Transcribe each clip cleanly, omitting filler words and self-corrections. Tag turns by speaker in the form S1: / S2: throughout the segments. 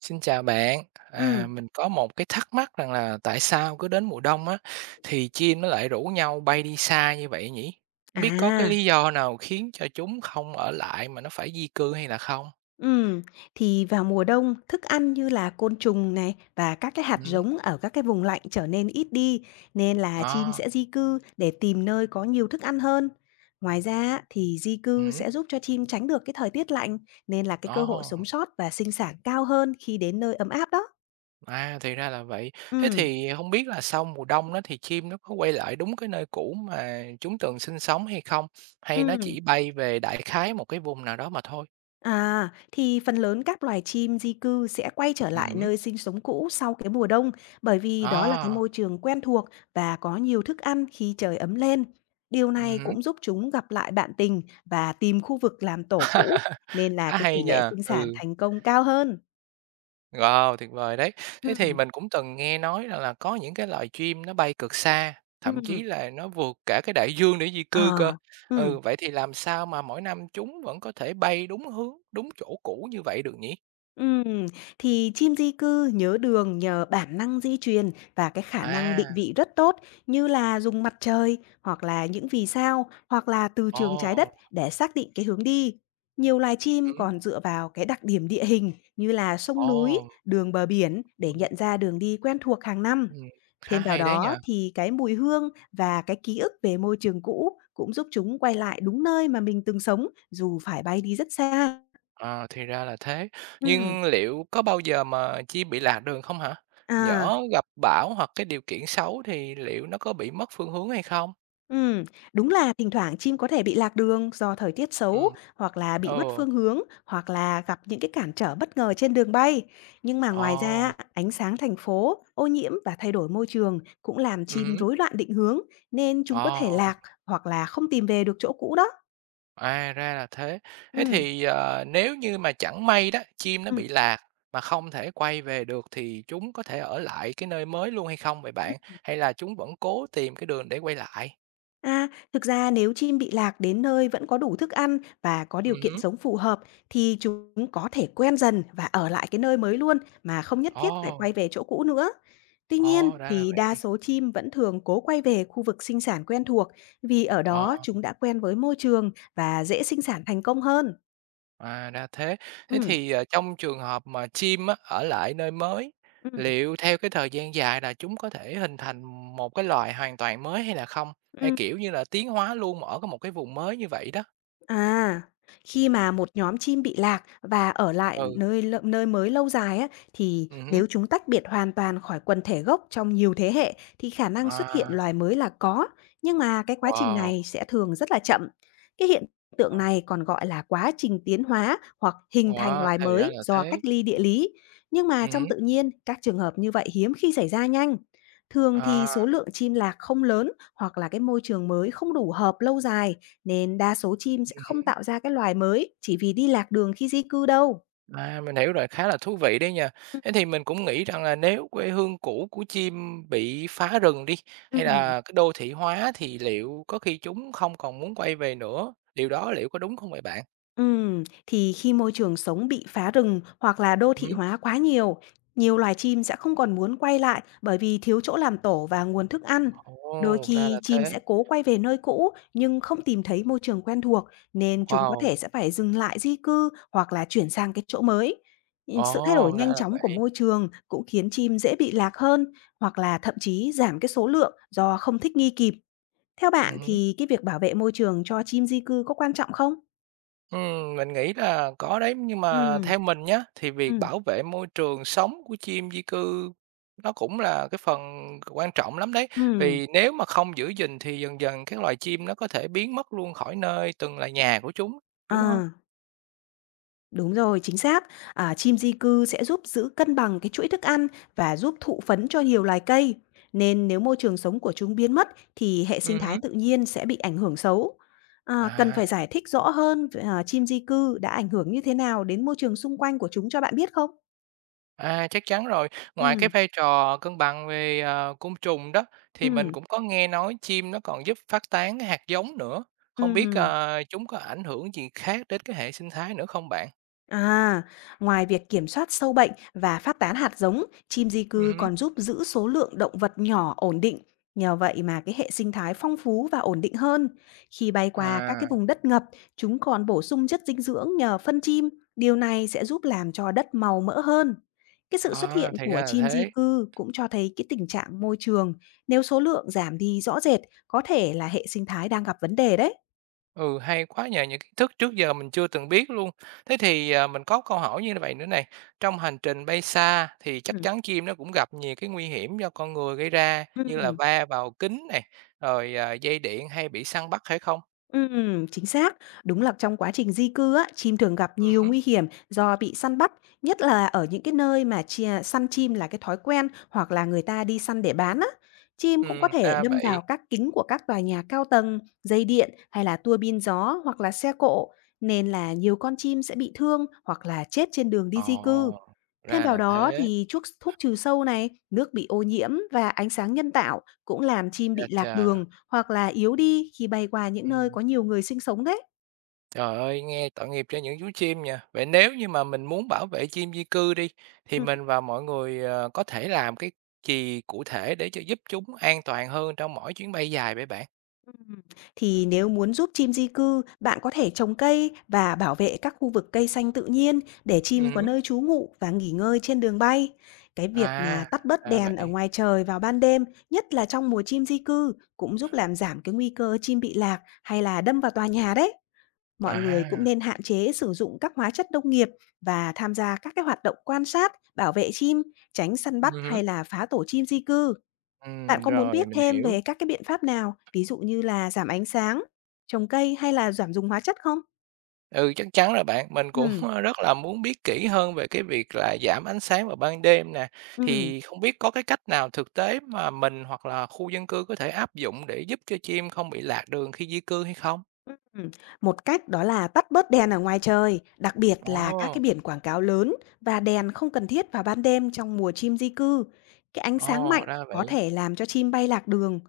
S1: Xin chào bạn,
S2: Ừm,
S1: mình có một cái thắc mắc rằng là tại sao cứ đến mùa đông á thì chim nó lại rủ nhau bay đi xa như vậy nhỉ? Không biết có cái
S2: à,
S1: lý do nào khiến cho chúng không ở lại mà nó phải di cư hay là không?
S2: ừm, thì vào mùa đông, thức ăn như là côn trùng này và các cái hạt
S1: Ừ,
S2: giống ở các cái vùng lạnh trở nên ít đi, nên là chim
S1: đó,
S2: sẽ di cư để tìm nơi có nhiều thức ăn hơn. Ngoài ra á, thì di
S1: ừ,
S2: cư sẽ giúp cho chim tránh được cái thời tiết lạnh, nên là cái cơ hội
S1: đó,
S2: sống sót và sinh sản cao hơn khi đến nơi ấm áp đó.
S1: à thì ra là vậy. Thế
S2: Ừm,
S1: thì không biết là sau mùa đông đó thì chim nó có quay lại đúng cái nơi cũ mà chúng từng sinh sống hay không? Hay nó
S2: ừm.
S1: chỉ bay về đại khái một cái vùng nào đó mà thôi?
S2: À, thì phần lớn các loài chim di cư sẽ quay trở
S1: Ừ,
S2: lại nơi sinh sống cũ sau cái mùa đông, bởi vì đó là cái
S1: đó,
S2: môi trường quen thuộc và có nhiều thức ăn khi trời ấm lên. Điều này
S1: ừ,
S2: cũng giúp chúng gặp lại bạn tình và tìm khu vực làm tổ cũ, nên là
S1: khá
S2: cái tỷ
S1: hay
S2: lệ
S1: nhờ,
S2: sinh sản
S1: ừ.
S2: thành công cao hơn.
S1: Wow, tuyệt vời đấy. Thế thì
S2: Ừ,
S1: mình cũng từng nghe nói rằng là có những cái loài chim nó bay cực xa, thậm
S2: ừ.
S1: chí là nó vượt cả cái đại dương để di cư cơ.
S2: Ờ, ừ.
S1: Ừ, vậy thì làm sao mà mỗi năm chúng vẫn có thể bay đúng hướng, đúng chỗ cũ như vậy được nhỉ?
S2: Ừm, thì chim di cư nhớ đường nhờ bản năng di truyền và cái khả năng định
S1: À,
S2: vị rất tốt như là dùng mặt trời hoặc là những vì sao hoặc là từ
S1: ồ,
S2: trường trái đất để xác định cái hướng đi. Nhiều loài chim
S1: ừm,
S2: còn dựa vào cái đặc điểm địa hình như là sông núi,
S1: ồ,
S2: đường bờ biển để
S1: đúng,
S2: nhận ra đường đi quen thuộc hàng năm.
S1: ừm, khá
S2: Thêm vào
S1: hay đấy
S2: đó
S1: nhờ.
S2: thì cái mùi hương và cái ký ức về môi trường cũ cũng giúp chúng quay lại đúng nơi mà mình từng sống dù phải bay đi rất xa.
S1: À, thì ra là thế.
S2: Ừm,
S1: Nhưng liệu có bao giờ mà chim bị lạc đường không hả?
S2: à.
S1: Nhỡ gặp bão hoặc cái điều kiện xấu thì liệu nó có bị mất phương hướng hay không?
S2: Ừm, Đúng là thỉnh thoảng chim có thể bị lạc đường do thời tiết
S1: Ừ,
S2: xấu, hoặc là bị mất
S1: ừ.
S2: phương hướng, hoặc là gặp những cái cản trở bất ngờ trên đường bay. Nhưng mà ngoài ra,
S1: Ồ.
S2: ánh sáng thành phố, ô nhiễm và thay đổi môi trường cũng làm chim
S1: Hứm.
S2: rối loạn định hướng, nên chúng có thể
S1: Ồ,
S2: lạc hoặc là không tìm về được chỗ cũ đó.
S1: à, ra là thế. Thế
S2: Ừm,
S1: thì, nếu như mà chẳng may đó, chim nó
S2: ừm,
S1: bị
S2: ừm.
S1: lạc mà không thể quay về được thì chúng có thể ở lại cái nơi mới luôn hay không vậy bạn? Hay là chúng vẫn cố tìm cái đường để quay lại?
S2: À, thực ra nếu chim bị lạc đến nơi vẫn có đủ thức ăn và có điều kiện
S1: Hứm.
S2: sống phù hợp thì chúng có thể quen dần và ở lại cái nơi mới luôn mà không nhất thiết phải quay
S1: Ồ,
S2: về chỗ cũ nữa. Tuy nhiên
S1: ồ, ra là
S2: thì
S1: vậy.
S2: đa số chim vẫn thường cố quay về khu vực sinh sản quen thuộc vì ở đó
S1: Ờ,
S2: chúng đã quen với môi trường và dễ sinh sản thành công hơn.
S1: à, ra thế. Thế
S2: Ừ,
S1: thì, trong trường hợp mà chim á, ở lại nơi mới,
S2: ừ,
S1: liệu theo cái thời gian dài là chúng có thể hình thành một cái loài hoàn toàn mới hay là không? Hay,
S2: ừ.
S1: kiểu như là, tiến hóa luôn ở cái một cái vùng mới như vậy đó?
S2: À, khi mà một nhóm chim bị lạc và ở lại
S1: Ừ,
S2: nơi mới lâu dài á, thì
S1: hứm.
S2: nếu chúng tách biệt hoàn toàn khỏi quần thể gốc trong nhiều thế hệ thì khả năng xuất hiện
S1: À,
S2: loài mới là có, nhưng mà cái quá trình
S1: wow,
S2: này sẽ thường rất là chậm. Cái hiện tượng
S1: à,
S2: này còn gọi là quá trình tiến hóa hoặc hình thành
S1: wow,
S2: loài
S1: thì ra
S2: mới
S1: là
S2: do cách
S1: thế.
S2: ly địa
S1: Ừm,
S2: lý, nhưng mà trong
S1: hứm,
S2: tự nhiên các trường hợp như vậy hiếm khi xảy ra nhanh. Thường thì số
S1: à,
S2: lượng chim lạc không lớn hoặc là cái môi trường mới không đủ hợp lâu dài nên đa số chim sẽ không
S1: hứm,
S2: tạo ra cái loài mới chỉ vì đi lạc đường khi di cư đâu.
S1: à, mình hiểu rồi, khá là thú vị đấy nha. Thế thì mình cũng nghĩ rằng là nếu quê hương cũ của chim bị phá rừng đi,
S2: Ừm,
S1: hay
S2: ừm.
S1: là cái đô thị hóa thì liệu có khi chúng không còn muốn quay về nữa, điều đó liệu có đúng không vậy bạn?
S2: Thì khi môi trường sống bị phá rừng hoặc là đô thị
S1: Hứm.
S2: hóa quá nhiều, nhiều loài chim sẽ không còn muốn quay lại bởi vì thiếu chỗ làm tổ và nguồn thức ăn. Đôi
S1: Ồ, ra
S2: khi
S1: là
S2: chim
S1: thế.
S2: sẽ cố quay về nơi cũ nhưng không tìm thấy môi trường quen thuộc nên chúng có thể
S1: Wow,
S2: sẽ phải dừng lại di cư hoặc là chuyển sang cái chỗ mới. Ừ,
S1: ồ,
S2: sự thay đổi
S1: ra
S2: nhanh
S1: là
S2: chóng của
S1: vậy.
S2: môi trường cũng khiến chim dễ bị lạc hơn hoặc là thậm chí giảm cái số lượng do không thích nghi kịp. Theo bạn
S1: Hứm.
S2: thì cái việc bảo vệ môi trường cho chim di cư có quan trọng không?
S1: Mình nghĩ là có đấy, nhưng mà
S2: Ừ.
S1: theo mình nhá, thì việc
S2: Ừm,
S1: bảo vệ môi trường sống của chim di cư nó cũng là cái phần quan trọng lắm đấy.
S2: ừm,
S1: Vì nếu mà không giữ gìn thì dần dần các loài chim nó có thể biến mất luôn khỏi nơi từng là nhà của chúng, đúng không?
S2: À, đúng rồi, chính xác. À, chim di cư sẽ giúp giữ cân bằng cái chuỗi thức ăn và giúp thụ phấn cho nhiều loài cây. Nên nếu môi trường sống của chúng biến mất thì hệ sinh thái
S1: Hứm.
S2: tự nhiên sẽ bị ảnh hưởng xấu. À, cần
S1: À,
S2: phải giải thích rõ hơn về, à, chim di cư đã ảnh hưởng như thế nào đến môi trường xung quanh của chúng cho bạn biết không?
S1: à, chắc chắn rồi. Ngoài cái
S2: Ừm,
S1: vai trò cân bằng về, côn trùng đó, thì mình
S2: ừm,
S1: cũng có nghe nói chim nó còn giúp phát tán cái hạt giống nữa. Không biết,
S2: ừm.
S1: chúng có ảnh hưởng gì khác đến cái hệ sinh thái nữa không bạn?
S2: À, ngoài việc kiểm soát sâu bệnh và phát tán hạt giống, chim di cư
S1: Ừm.
S2: còn giúp giữ số lượng động vật nhỏ ổn định. Nhờ vậy mà cái hệ sinh thái phong phú và ổn định hơn. Khi bay qua các cái
S1: À,
S2: vùng đất ngập, chúng còn bổ sung chất dinh dưỡng nhờ phân chim. Điều này sẽ giúp làm cho đất màu mỡ hơn. Cái sự xuất
S1: à,
S2: hiện
S1: thì
S2: của
S1: ra là
S2: chim di
S1: thế.
S2: cư cũng cho thấy cái tình trạng môi trường, nếu số lượng giảm đi rõ rệt, có thể là hệ sinh thái đang gặp vấn đề đấy.
S1: Ừ, hay quá nhờ, những kiến thức trước giờ mình chưa từng biết luôn. Thế thì, mình có câu hỏi như vậy nữa này, trong hành trình bay xa thì chắc
S2: Ừ.
S1: chắn chim nó cũng gặp nhiều cái nguy hiểm do con người gây ra như là
S2: Ừ.
S1: va vào kính này, rồi, à, dây điện hay bị săn bắt hay không?
S2: Chính xác. Đúng là trong quá trình di cư á, chim thường gặp
S1: Ừ,
S2: nhiều
S1: hứm,
S2: nguy hiểm do bị săn bắt, nhất là ở những cái nơi mà săn chim là cái thói quen hoặc là người ta đi săn để bán á. Chim cũng có thể
S1: ra
S2: đâm
S1: vậy.
S2: vào các kính của các tòa nhà cao tầng, dây điện hay là tua bin gió hoặc là xe cộ, nên là nhiều con chim sẽ bị thương hoặc là chết trên đường đi di cư.
S1: Ồ,
S2: Thêm
S1: ra
S2: vào
S1: là
S2: đó
S1: thế,
S2: thì chuốc thuốc trừ sâu này, nước bị ô nhiễm và ánh sáng nhân tạo cũng làm chim bị
S1: cha
S2: lạc
S1: cha,
S2: đường hoặc là yếu đi khi bay qua những nơi
S1: ừm.
S2: có nhiều người sinh sống đấy.
S1: Trời ơi, nghe tội nghiệp cho những chú chim nha. Vậy nếu như mà mình muốn bảo vệ chim di cư đi, thì
S2: Ừm,
S1: mình và mọi người có thể làm cái gì cụ thể để cho giúp chúng an toàn hơn trong mỗi chuyến bay dài vậy bạn?
S2: ừm. Thì nếu muốn giúp chim di cư, bạn có thể trồng cây và bảo vệ các khu vực cây xanh tự nhiên để
S1: Ừ.
S2: chim có
S1: Hứ.
S2: nơi trú ngụ và nghỉ ngơi trên đường bay. Cái việc mà
S1: À,
S2: tắt bớt
S1: ra
S2: đèn ở
S1: vậy.
S2: ngoài trời vào ban đêm, nhất là trong mùa chim di cư, cũng giúp làm giảm cái nguy cơ chim bị lạc hay là đâm vào tòa nhà đấy. Mọi người cũng
S1: À,
S2: nên hạn chế sử dụng các hóa chất nông nghiệp và tham gia các cái hoạt động quan sát, bảo vệ chim, tránh săn bắt
S1: ừ. Hứ.
S2: hay là phá tổ chim di cư. Bạn có muốn
S1: Rồi
S2: biết
S1: mình
S2: thêm
S1: hiểu.
S2: về các cái biện pháp nào, ví dụ như là giảm ánh sáng, trồng cây hay là giảm dùng hóa chất không?
S1: Ừ, chắc chắn rồi bạn. Mình cũng
S2: Ừ,
S1: rất là muốn biết kỹ hơn về cái việc là giảm ánh sáng vào ban đêm nè.
S2: ừ.
S1: Thì không biết có cái cách nào thực tế mà mình hoặc là khu dân cư có thể áp dụng để giúp cho chim không bị lạc đường khi di cư hay không?
S2: Ừm, Một cách đó là tắt bớt đèn ở ngoài trời, đặc biệt là các cái
S1: Ồ!
S2: biển quảng cáo lớn và đèn không cần thiết vào ban đêm trong mùa chim di cư. Cái ánh sáng
S1: Ồ,
S2: mạnh
S1: ra
S2: có
S1: vậy.
S2: thể làm cho chim bay lạc đường.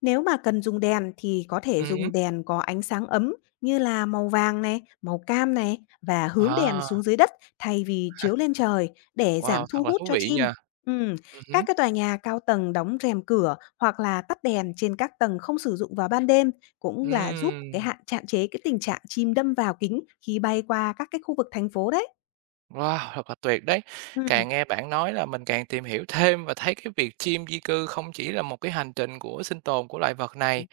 S2: Nếu mà cần dùng đèn thì có thể
S1: Hứm.
S2: dùng đèn có ánh sáng ấm như là màu vàng này, màu cam này và hướng đèn xuống
S1: À,
S2: dưới đất thay vì chiếu lên trời để giảm
S1: wow,
S2: thu
S1: thật là
S2: hút
S1: thú
S2: cho
S1: vị
S2: chim.
S1: nha.
S2: Ừm, các
S1: Hứm.
S2: cái tòa nhà cao tầng đóng rèm cửa hoặc là tắt đèn trên các tầng không sử dụng vào ban đêm cũng là giúp cái
S1: Ừm,
S2: hạn hạn chế cái tình trạng chim đâm vào kính khi bay qua các cái khu vực thành phố đấy.
S1: wow, thật là tuyệt đấy.
S2: Ừm, ừm,
S1: Càng nghe bạn nói là mình càng tìm hiểu thêm và thấy cái việc chim di cư không chỉ là một cái hành trình của sinh tồn của loài vật này,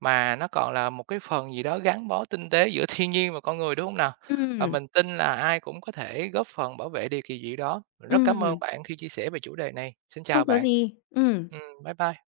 S1: mà nó còn là một cái phần gì đó gắn bó tinh tế giữa thiên nhiên và con người, đúng không nào? Và
S2: ừm,
S1: mình tin là ai cũng có thể góp phần bảo vệ điều kỳ diệu đó. Mình rất cảm ơn
S2: ừm,
S1: bạn khi chia sẻ về chủ đề này. Xin
S2: Không
S1: chào
S2: có
S1: bạn.
S2: gì. Ừm.
S1: Bye bye.